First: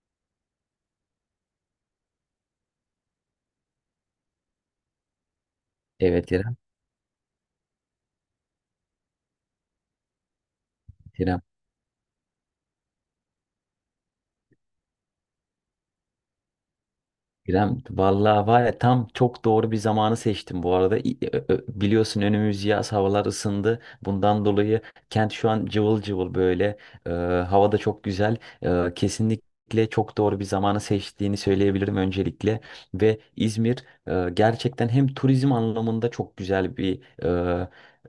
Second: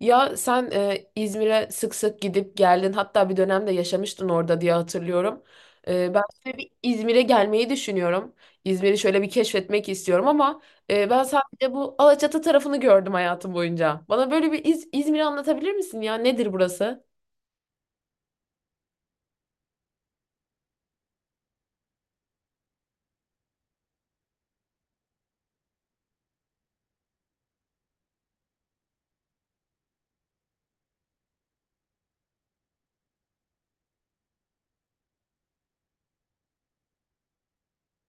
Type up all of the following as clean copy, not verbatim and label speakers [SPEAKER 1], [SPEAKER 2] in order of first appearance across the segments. [SPEAKER 1] Ya sen İzmir'e sık sık gidip geldin. Hatta bir dönemde yaşamıştın orada diye hatırlıyorum. Ben
[SPEAKER 2] Evet
[SPEAKER 1] şöyle
[SPEAKER 2] İrem,
[SPEAKER 1] bir İzmir'e gelmeyi düşünüyorum. İzmir'i şöyle bir keşfetmek istiyorum ama ben
[SPEAKER 2] İrem,
[SPEAKER 1] sadece bu Alaçatı tarafını gördüm hayatım boyunca. Bana böyle bir İzmir'i anlatabilir misin ya? Nedir burası?
[SPEAKER 2] İrem. Vallahi var ya tam çok doğru bir zamanı seçtim bu arada. Biliyorsun önümüz yaz, havalar ısındı. Bundan dolayı kent şu an cıvıl cıvıl böyle. Ee, Hava da çok güzel. Kesinlikle çok doğru bir zamanı seçtiğini söyleyebilirim öncelikle. Ve İzmir gerçekten hem turizm anlamında çok güzel bir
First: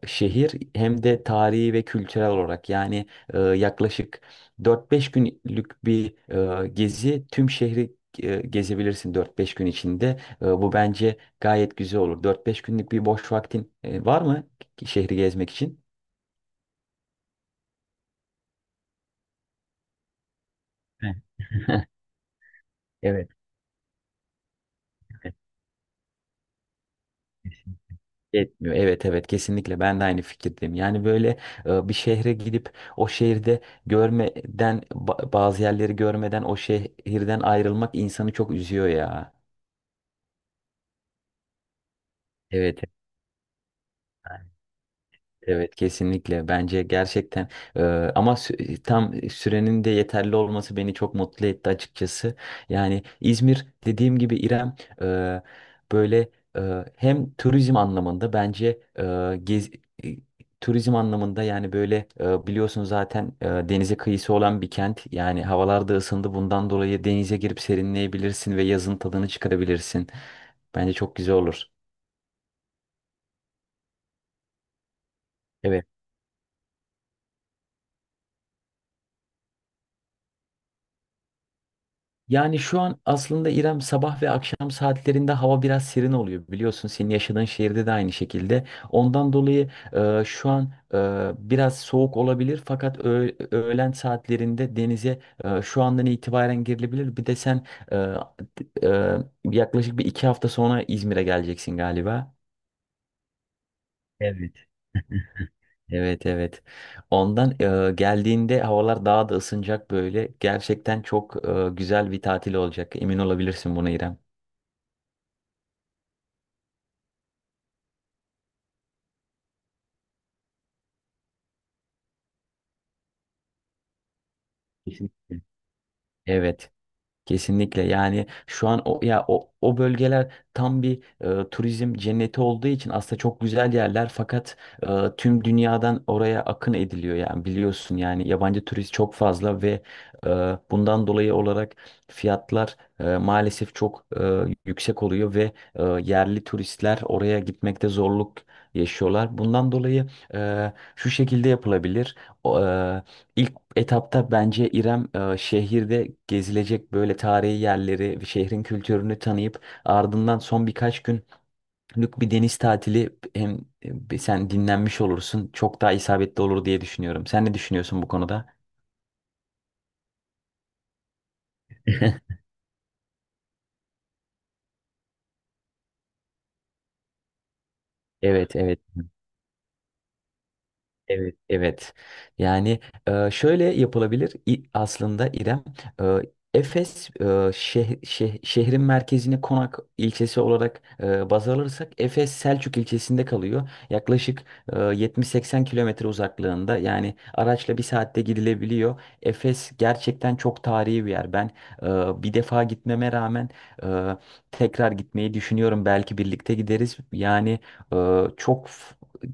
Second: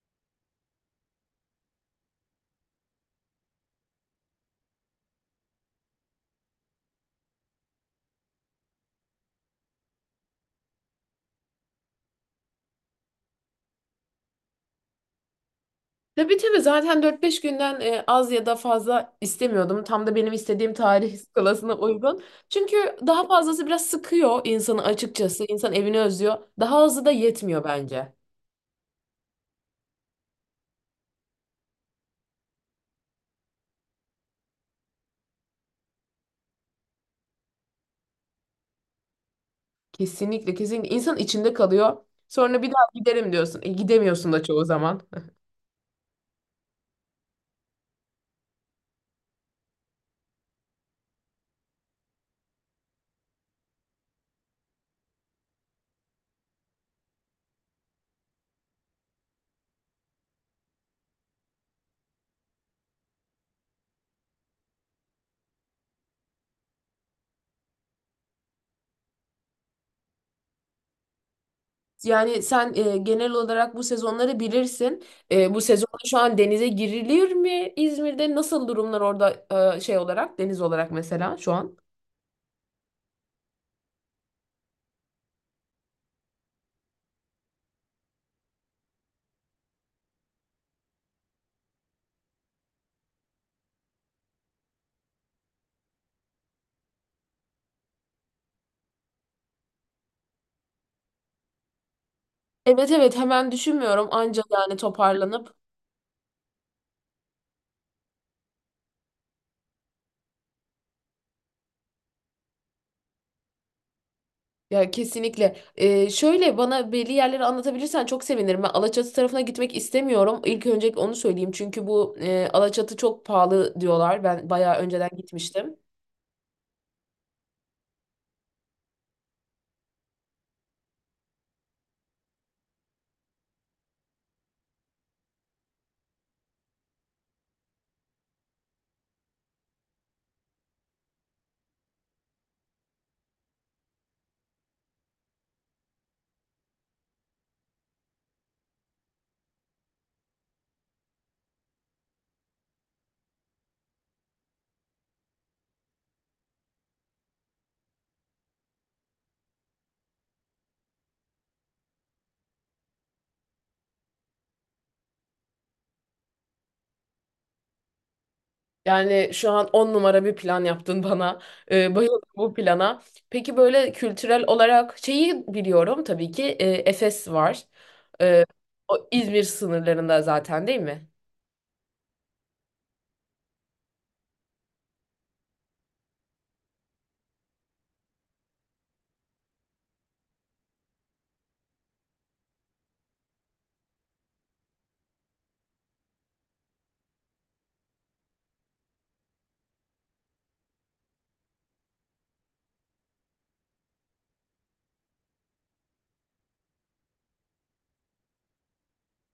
[SPEAKER 2] şehir hem de tarihi ve kültürel olarak yani yaklaşık dört beş günlük bir gezi tüm şehri gezebilirsin dört beş gün içinde. E, Bu bence gayet güzel olur. Dört beş günlük bir boş vaktin var mı şehri gezmek için?
[SPEAKER 1] Tabii tabii zaten dört beş günden az ya da fazla istemiyordum. Tam da benim istediğim
[SPEAKER 2] Heh.
[SPEAKER 1] tarih skalasına uygun. Çünkü daha
[SPEAKER 2] Evet.
[SPEAKER 1] fazlası biraz sıkıyor insanı
[SPEAKER 2] Evet.
[SPEAKER 1] açıkçası. İnsan evini özlüyor. Daha azı da yetmiyor bence.
[SPEAKER 2] Yetmiyor. Evet evet kesinlikle ben de aynı fikirdeyim. Yani böyle bir şehre gidip o şehirde görmeden bazı yerleri görmeden o şehirden ayrılmak insanı çok üzüyor ya.
[SPEAKER 1] Kesinlikle kesinlikle insan içinde kalıyor. Sonra bir
[SPEAKER 2] Evet.
[SPEAKER 1] daha giderim diyorsun. Gidemiyorsun da çoğu zaman.
[SPEAKER 2] Evet kesinlikle bence gerçekten, e, ama tam sürenin de yeterli olması beni çok mutlu etti açıkçası. Yani İzmir dediğim gibi İrem, e, böyle, hem turizm anlamında bence e, turizm anlamında yani böyle biliyorsun zaten denize kıyısı olan bir kent. Yani havalar da ısındı bundan dolayı denize girip serinleyebilirsin ve yazın tadını çıkarabilirsin. Bence çok güzel olur.
[SPEAKER 1] Yani sen genel olarak bu sezonları bilirsin. Bu
[SPEAKER 2] Evet.
[SPEAKER 1] sezonda şu an denize girilir mi İzmir'de? Nasıl durumlar orada şey olarak deniz olarak mesela şu an?
[SPEAKER 2] Yani şu an aslında İrem sabah ve akşam saatlerinde hava biraz serin oluyor biliyorsun. Senin yaşadığın şehirde de aynı şekilde. Ondan dolayı şu an biraz soğuk olabilir fakat öğlen saatlerinde denize şu andan itibaren girilebilir. Bir de sen e, e, yaklaşık bir iki hafta sonra İzmir'e geleceksin galiba.
[SPEAKER 1] Evet evet hemen düşünmüyorum anca
[SPEAKER 2] Evet.
[SPEAKER 1] yani toparlanıp.
[SPEAKER 2] Evet evet. Ondan geldiğinde havalar daha da ısınacak böyle. Gerçekten çok güzel bir tatil olacak. Emin olabilirsin buna İrem.
[SPEAKER 1] Ya kesinlikle. Şöyle bana belli yerleri anlatabilirsen çok sevinirim. Ben Alaçatı tarafına gitmek istemiyorum. İlk önce onu söyleyeyim. Çünkü bu Alaçatı çok pahalı diyorlar. Ben bayağı önceden
[SPEAKER 2] Kesinlikle.
[SPEAKER 1] gitmiştim.
[SPEAKER 2] Evet, kesinlikle. Yani şu an o bölgeler tam bir turizm cenneti olduğu için aslında çok güzel yerler fakat e, tüm dünyadan oraya akın ediliyor yani biliyorsun, yani yabancı turist çok fazla ve e, bundan dolayı olarak fiyatlar maalesef çok yüksek oluyor ve yerli turistler oraya gitmekte zorluk yaşıyorlar. Bundan dolayı şu şekilde yapılabilir. O, e, ilk etapta bence İrem şehirde gezilecek böyle tarihi yerleri ve şehrin kültürünü tanıyıp ardından son birkaç günlük bir deniz tatili, hem sen dinlenmiş olursun, çok daha isabetli olur diye düşünüyorum. Sen ne düşünüyorsun bu konuda?
[SPEAKER 1] Yani şu an on numara bir plan yaptın bana. Bayıldım bu plana. Peki böyle kültürel olarak şeyi biliyorum tabii ki Efes var. Ee,
[SPEAKER 2] Evet evet.
[SPEAKER 1] O İzmir sınırlarında zaten değil mi?
[SPEAKER 2] Evet, evet. Yani şöyle yapılabilir aslında İrem. e, Efes, şehrin merkezini Konak ilçesi olarak baz alırsak Efes Selçuk ilçesinde kalıyor. Yaklaşık 70-80 kilometre uzaklığında, yani araçla bir saatte gidilebiliyor. Efes gerçekten çok tarihi bir yer. Ben bir defa gitmeme rağmen e, tekrar gitmeyi düşünüyorum. Belki birlikte gideriz. Yani, e, çok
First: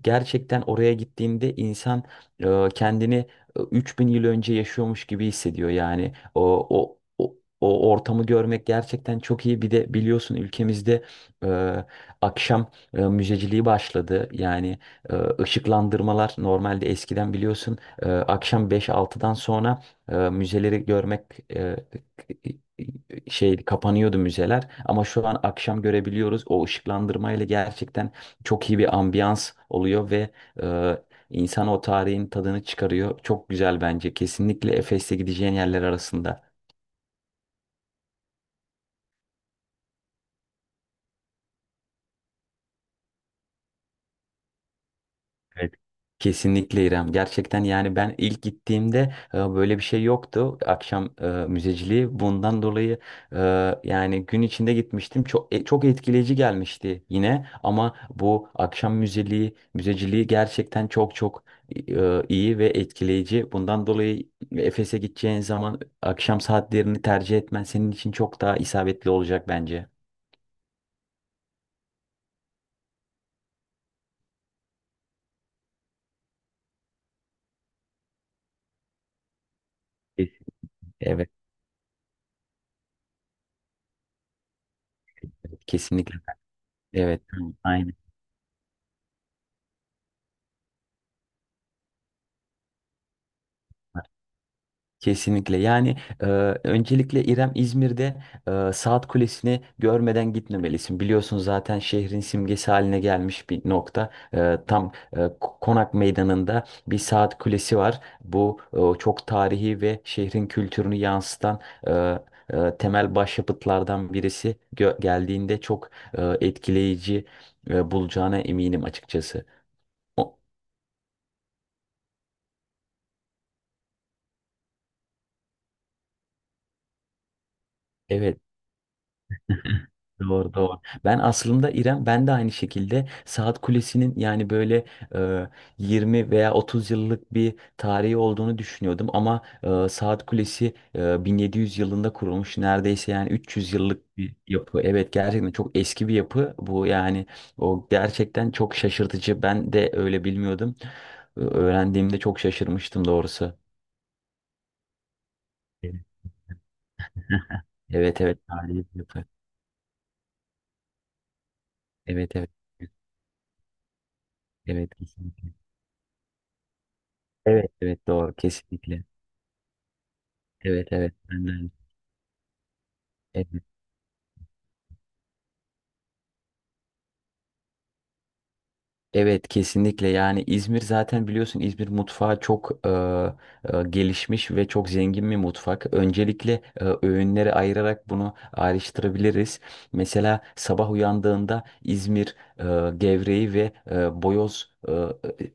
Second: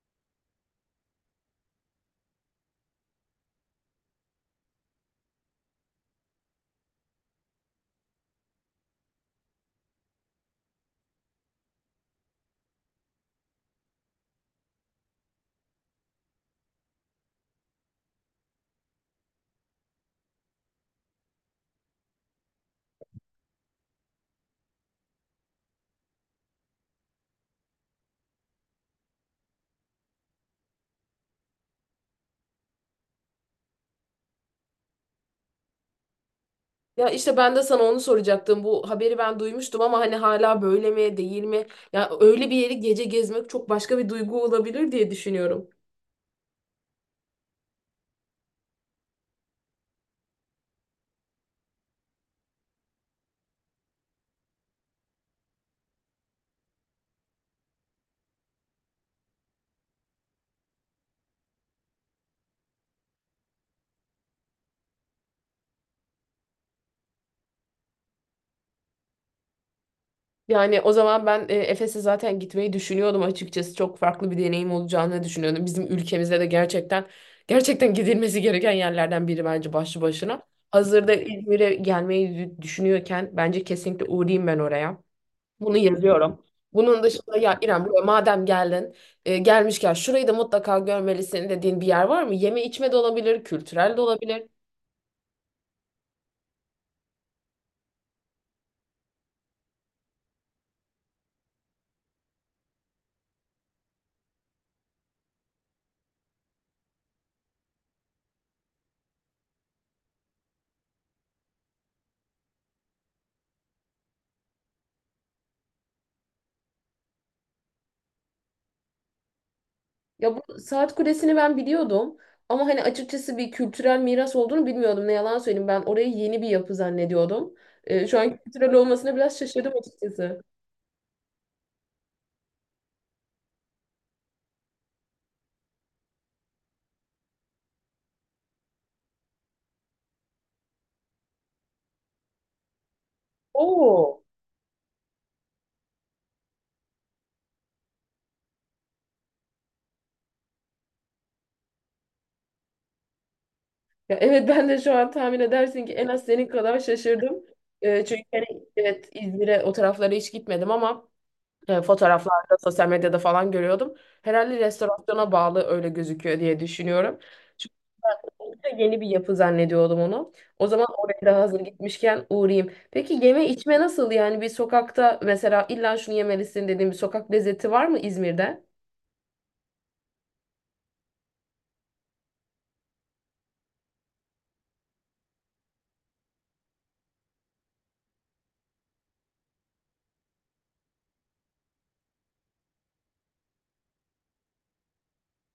[SPEAKER 2] gerçekten oraya gittiğinde insan kendini 3000 yıl önce yaşıyormuş gibi hissediyor yani. O ortamı görmek gerçekten çok iyi. Bir de biliyorsun ülkemizde e, akşam müzeciliği başladı. Yani e, ışıklandırmalar, normalde eskiden biliyorsun akşam 5-6'dan sonra müzeleri görmek e, kapanıyordu müzeler, ama şu an akşam görebiliyoruz. O ışıklandırmayla gerçekten çok iyi bir ambiyans oluyor ve e, insan o tarihin tadını çıkarıyor. Çok güzel bence. Kesinlikle Efes'te gideceğin yerler arasında.
[SPEAKER 1] Ya işte ben de sana onu soracaktım. Bu haberi ben duymuştum ama hani hala böyle mi değil mi? Ya öyle bir yeri gece gezmek çok başka bir duygu olabilir diye düşünüyorum.
[SPEAKER 2] Evet. Kesinlikle İrem. Gerçekten, yani ben ilk gittiğimde böyle bir şey yoktu. Akşam müzeciliği. Bundan dolayı e, yani gün içinde gitmiştim. Çok çok etkileyici gelmişti yine. Ama bu akşam müzeciliği gerçekten çok çok iyi ve etkileyici. Bundan dolayı Efes'e gideceğin zaman akşam saatlerini tercih etmen senin için çok daha isabetli olacak bence.
[SPEAKER 1] Yani o zaman ben Efes'e zaten gitmeyi düşünüyordum açıkçası. Çok farklı bir deneyim olacağını düşünüyordum. Bizim ülkemizde de gerçekten gerçekten gidilmesi gereken yerlerden biri bence başlı başına.
[SPEAKER 2] Kesin.
[SPEAKER 1] Hazırda
[SPEAKER 2] Evet,
[SPEAKER 1] İzmir'e gelmeyi düşünüyorken bence kesinlikle uğrayayım ben oraya. Bunu
[SPEAKER 2] kesinlikle.
[SPEAKER 1] yazıyorum. Bunun
[SPEAKER 2] Evet,
[SPEAKER 1] dışında ya İrem
[SPEAKER 2] aynen.
[SPEAKER 1] buraya madem geldin gelmişken şurayı da mutlaka görmelisin dediğin bir yer var mı? Yeme içme de olabilir, kültürel de olabilir.
[SPEAKER 2] Kesinlikle. Yani e, öncelikle İrem, İzmir'de Saat Kulesi'ni görmeden gitmemelisin. Biliyorsun zaten şehrin simgesi haline gelmiş bir nokta. E, tam Konak Meydanı'nda bir Saat Kulesi var. Bu çok tarihi ve şehrin kültürünü yansıtan e, temel başyapıtlardan birisi. Geldiğinde çok etkileyici bulacağına eminim açıkçası.
[SPEAKER 1] Ya
[SPEAKER 2] O-
[SPEAKER 1] bu saat kulesini ben biliyordum ama hani açıkçası bir kültürel miras olduğunu bilmiyordum. Ne yalan söyleyeyim ben orayı yeni bir yapı zannediyordum. Şu an
[SPEAKER 2] Evet.
[SPEAKER 1] kültürel olmasına biraz şaşırdım açıkçası.
[SPEAKER 2] Doğru doğru. Ben aslında İrem, ben de aynı şekilde Saat Kulesi'nin yani böyle e, 20 veya 30 yıllık bir tarihi olduğunu düşünüyordum, ama Saat Kulesi 1700 yılında kurulmuş neredeyse, yani 300 yıllık
[SPEAKER 1] Oo.
[SPEAKER 2] bir yapı. Evet gerçekten çok eski bir yapı bu, yani o gerçekten çok şaşırtıcı. Ben de öyle bilmiyordum. Öğrendiğimde çok şaşırmıştım doğrusu.
[SPEAKER 1] Ya evet ben de şu an tahmin edersin ki
[SPEAKER 2] Evet
[SPEAKER 1] en az senin kadar şaşırdım.
[SPEAKER 2] evet
[SPEAKER 1] Çünkü
[SPEAKER 2] evet,
[SPEAKER 1] hani
[SPEAKER 2] tarihi bir
[SPEAKER 1] evet
[SPEAKER 2] yapı.
[SPEAKER 1] İzmir'e o taraflara hiç gitmedim ama
[SPEAKER 2] Evet evet.
[SPEAKER 1] fotoğraflarda, sosyal medyada falan görüyordum. Herhalde
[SPEAKER 2] Evet
[SPEAKER 1] restorasyona
[SPEAKER 2] kesinlikle.
[SPEAKER 1] bağlı öyle gözüküyor diye düşünüyorum.
[SPEAKER 2] Evet evet doğru
[SPEAKER 1] Oldukça yeni
[SPEAKER 2] kesinlikle.
[SPEAKER 1] bir yapı zannediyordum onu. O zaman
[SPEAKER 2] Evet evet
[SPEAKER 1] oraya da
[SPEAKER 2] ben de
[SPEAKER 1] hazır gitmişken uğrayayım. Peki yeme
[SPEAKER 2] evet,
[SPEAKER 1] içme nasıl? Yani bir sokakta mesela illa şunu yemelisin dediğim bir sokak lezzeti var mı İzmir'de?
[SPEAKER 2] evet kesinlikle, yani İzmir zaten biliyorsun, İzmir mutfağı çok gelişmiş ve çok zengin bir mutfak. Öncelikle öğünleri ayırarak bunu ayrıştırabiliriz. Mesela sabah uyandığında İzmir gevreği ve boyoz e,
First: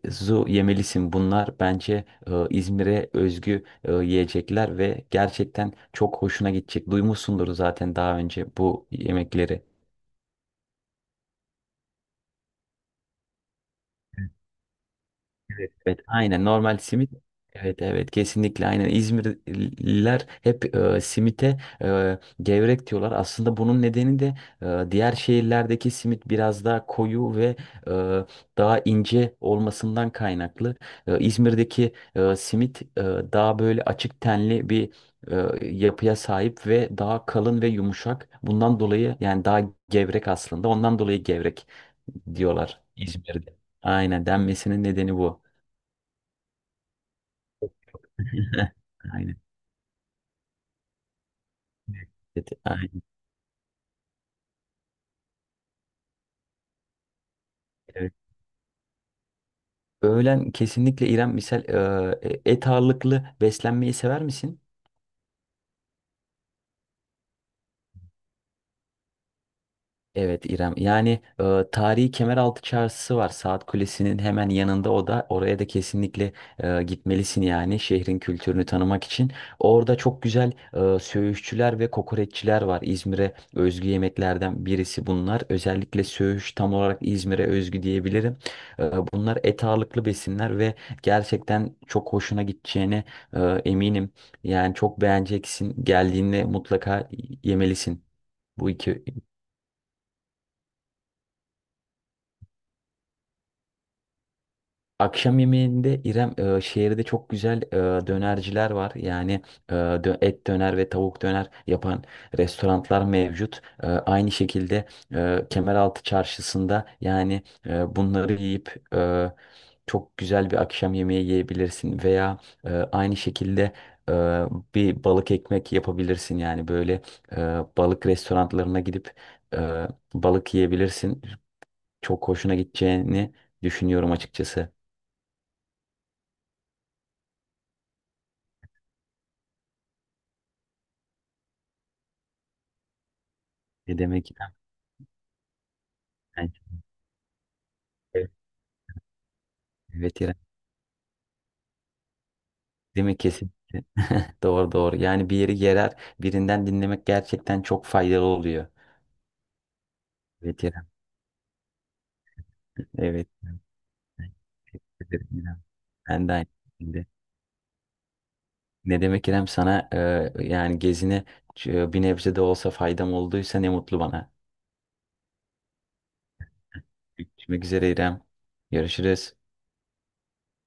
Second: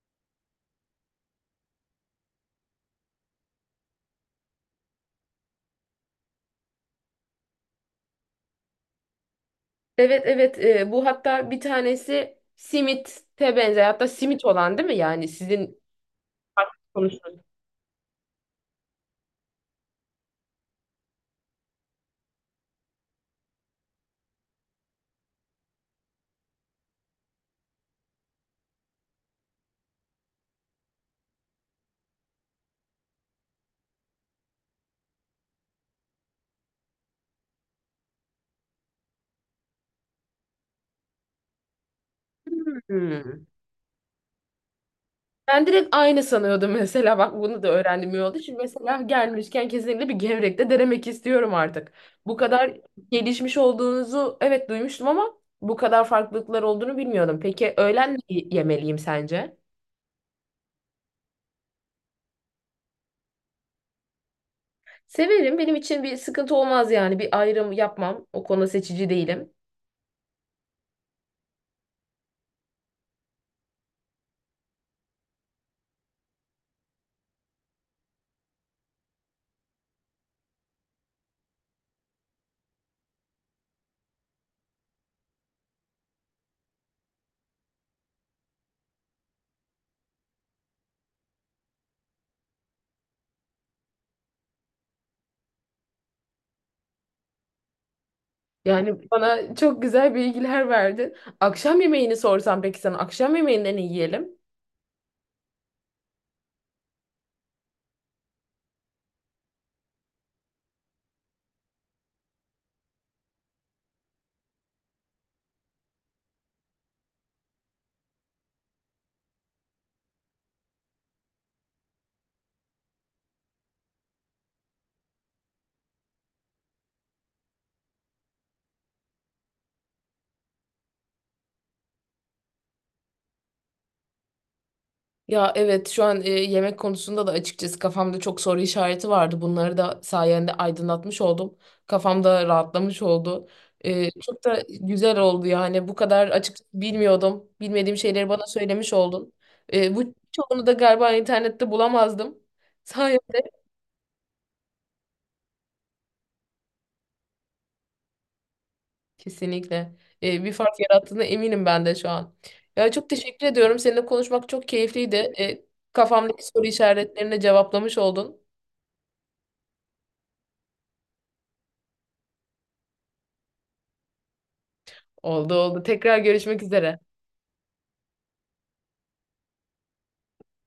[SPEAKER 2] e, zu yemelisin. Bunlar bence İzmir'e özgü yiyecekler ve gerçekten çok hoşuna gidecek. Duymuşsundur zaten daha önce bu yemekleri.
[SPEAKER 1] Evet evet bu hatta bir tanesi simite benzer hatta simit olan değil mi? Yani
[SPEAKER 2] Evet,
[SPEAKER 1] sizin
[SPEAKER 2] evet, aynen, normal simit.
[SPEAKER 1] konuştuğunuz.
[SPEAKER 2] Evet evet kesinlikle, aynen İzmirliler hep simite gevrek diyorlar. Aslında bunun nedeni de diğer şehirlerdeki simit biraz daha koyu ve e, daha ince olmasından kaynaklı. E, İzmir'deki simit daha böyle açık tenli bir yapıya sahip ve daha kalın ve yumuşak. Bundan dolayı yani daha gevrek aslında. Ondan dolayı gevrek diyorlar
[SPEAKER 1] Hmm.
[SPEAKER 2] İzmir'de. Aynen denmesinin nedeni bu.
[SPEAKER 1] Ben direkt aynı sanıyordum mesela bak bunu da öğrendim iyi oldu. Şimdi mesela
[SPEAKER 2] Aynen.
[SPEAKER 1] gelmişken kesinlikle bir gevrek de denemek istiyorum artık. Bu
[SPEAKER 2] Evet,
[SPEAKER 1] kadar
[SPEAKER 2] aynen.
[SPEAKER 1] gelişmiş olduğunuzu evet duymuştum ama bu kadar farklılıklar olduğunu bilmiyordum. Peki
[SPEAKER 2] Evet.
[SPEAKER 1] öğlen ne yemeliyim sence?
[SPEAKER 2] Öğlen kesinlikle İrem, misal et ağırlıklı beslenmeyi sever misin?
[SPEAKER 1] Severim benim için bir sıkıntı olmaz yani bir ayrım yapmam o konuda seçici değilim.
[SPEAKER 2] Evet İrem. Yani tarihi Kemeraltı Çarşısı var. Saat Kulesi'nin hemen yanında o da. Oraya da kesinlikle gitmelisin, yani şehrin kültürünü tanımak için. Orada çok güzel söğüşçüler ve kokoreççiler var. İzmir'e özgü yemeklerden birisi bunlar. Özellikle söğüş tam olarak İzmir'e özgü diyebilirim. E, bunlar et ağırlıklı besinler ve gerçekten çok hoşuna gideceğine eminim. Yani çok beğeneceksin. Geldiğinde mutlaka yemelisin bu iki.
[SPEAKER 1] Yani bana çok güzel bilgiler verdin. Akşam yemeğini sorsam peki sana akşam yemeğinde ne yiyelim?
[SPEAKER 2] Akşam yemeğinde İrem, şehirde çok güzel dönerciler var. Yani et döner ve tavuk döner yapan restoranlar mevcut. E, aynı şekilde Kemeraltı Çarşısı'nda yani bunları yiyip çok güzel bir akşam yemeği yiyebilirsin veya aynı şekilde e, bir balık ekmek yapabilirsin. Yani böyle e, balık restoranlarına gidip e, balık yiyebilirsin. Çok hoşuna gideceğini düşünüyorum açıkçası.
[SPEAKER 1] Ya evet şu an yemek konusunda da açıkçası kafamda çok soru işareti vardı. Bunları da sayende aydınlatmış oldum. Kafamda rahatlamış oldu.
[SPEAKER 2] Ne demek
[SPEAKER 1] Çok
[SPEAKER 2] İrem?
[SPEAKER 1] da güzel oldu yani bu kadar
[SPEAKER 2] Yani,
[SPEAKER 1] açıkçası bilmiyordum. Bilmediğim şeyleri
[SPEAKER 2] evet
[SPEAKER 1] bana söylemiş oldun. Bu
[SPEAKER 2] evet, İrem.
[SPEAKER 1] çoğunu da galiba internette bulamazdım.
[SPEAKER 2] Değil mi?
[SPEAKER 1] Sayende
[SPEAKER 2] Kesinlikle. Doğru doğru. Yani bir yeri gerer birinden dinlemek gerçekten çok faydalı oluyor.
[SPEAKER 1] kesinlikle bir
[SPEAKER 2] Evet
[SPEAKER 1] fark
[SPEAKER 2] İrem.
[SPEAKER 1] yarattığına eminim ben de şu an. Ya çok
[SPEAKER 2] Evet.
[SPEAKER 1] teşekkür ediyorum. Seninle konuşmak çok
[SPEAKER 2] Teşekkür
[SPEAKER 1] keyifliydi.
[SPEAKER 2] ederim İrem. Ben de
[SPEAKER 1] Kafamdaki
[SPEAKER 2] aynı
[SPEAKER 1] soru
[SPEAKER 2] şekilde.
[SPEAKER 1] işaretlerini cevaplamış oldun.
[SPEAKER 2] Ne demek İrem, sana yani gezine bir nebze de olsa faydam olduysa ne mutlu bana.
[SPEAKER 1] Oldu oldu. Tekrar görüşmek üzere.
[SPEAKER 2] Görüşmek üzere İrem. Görüşürüz.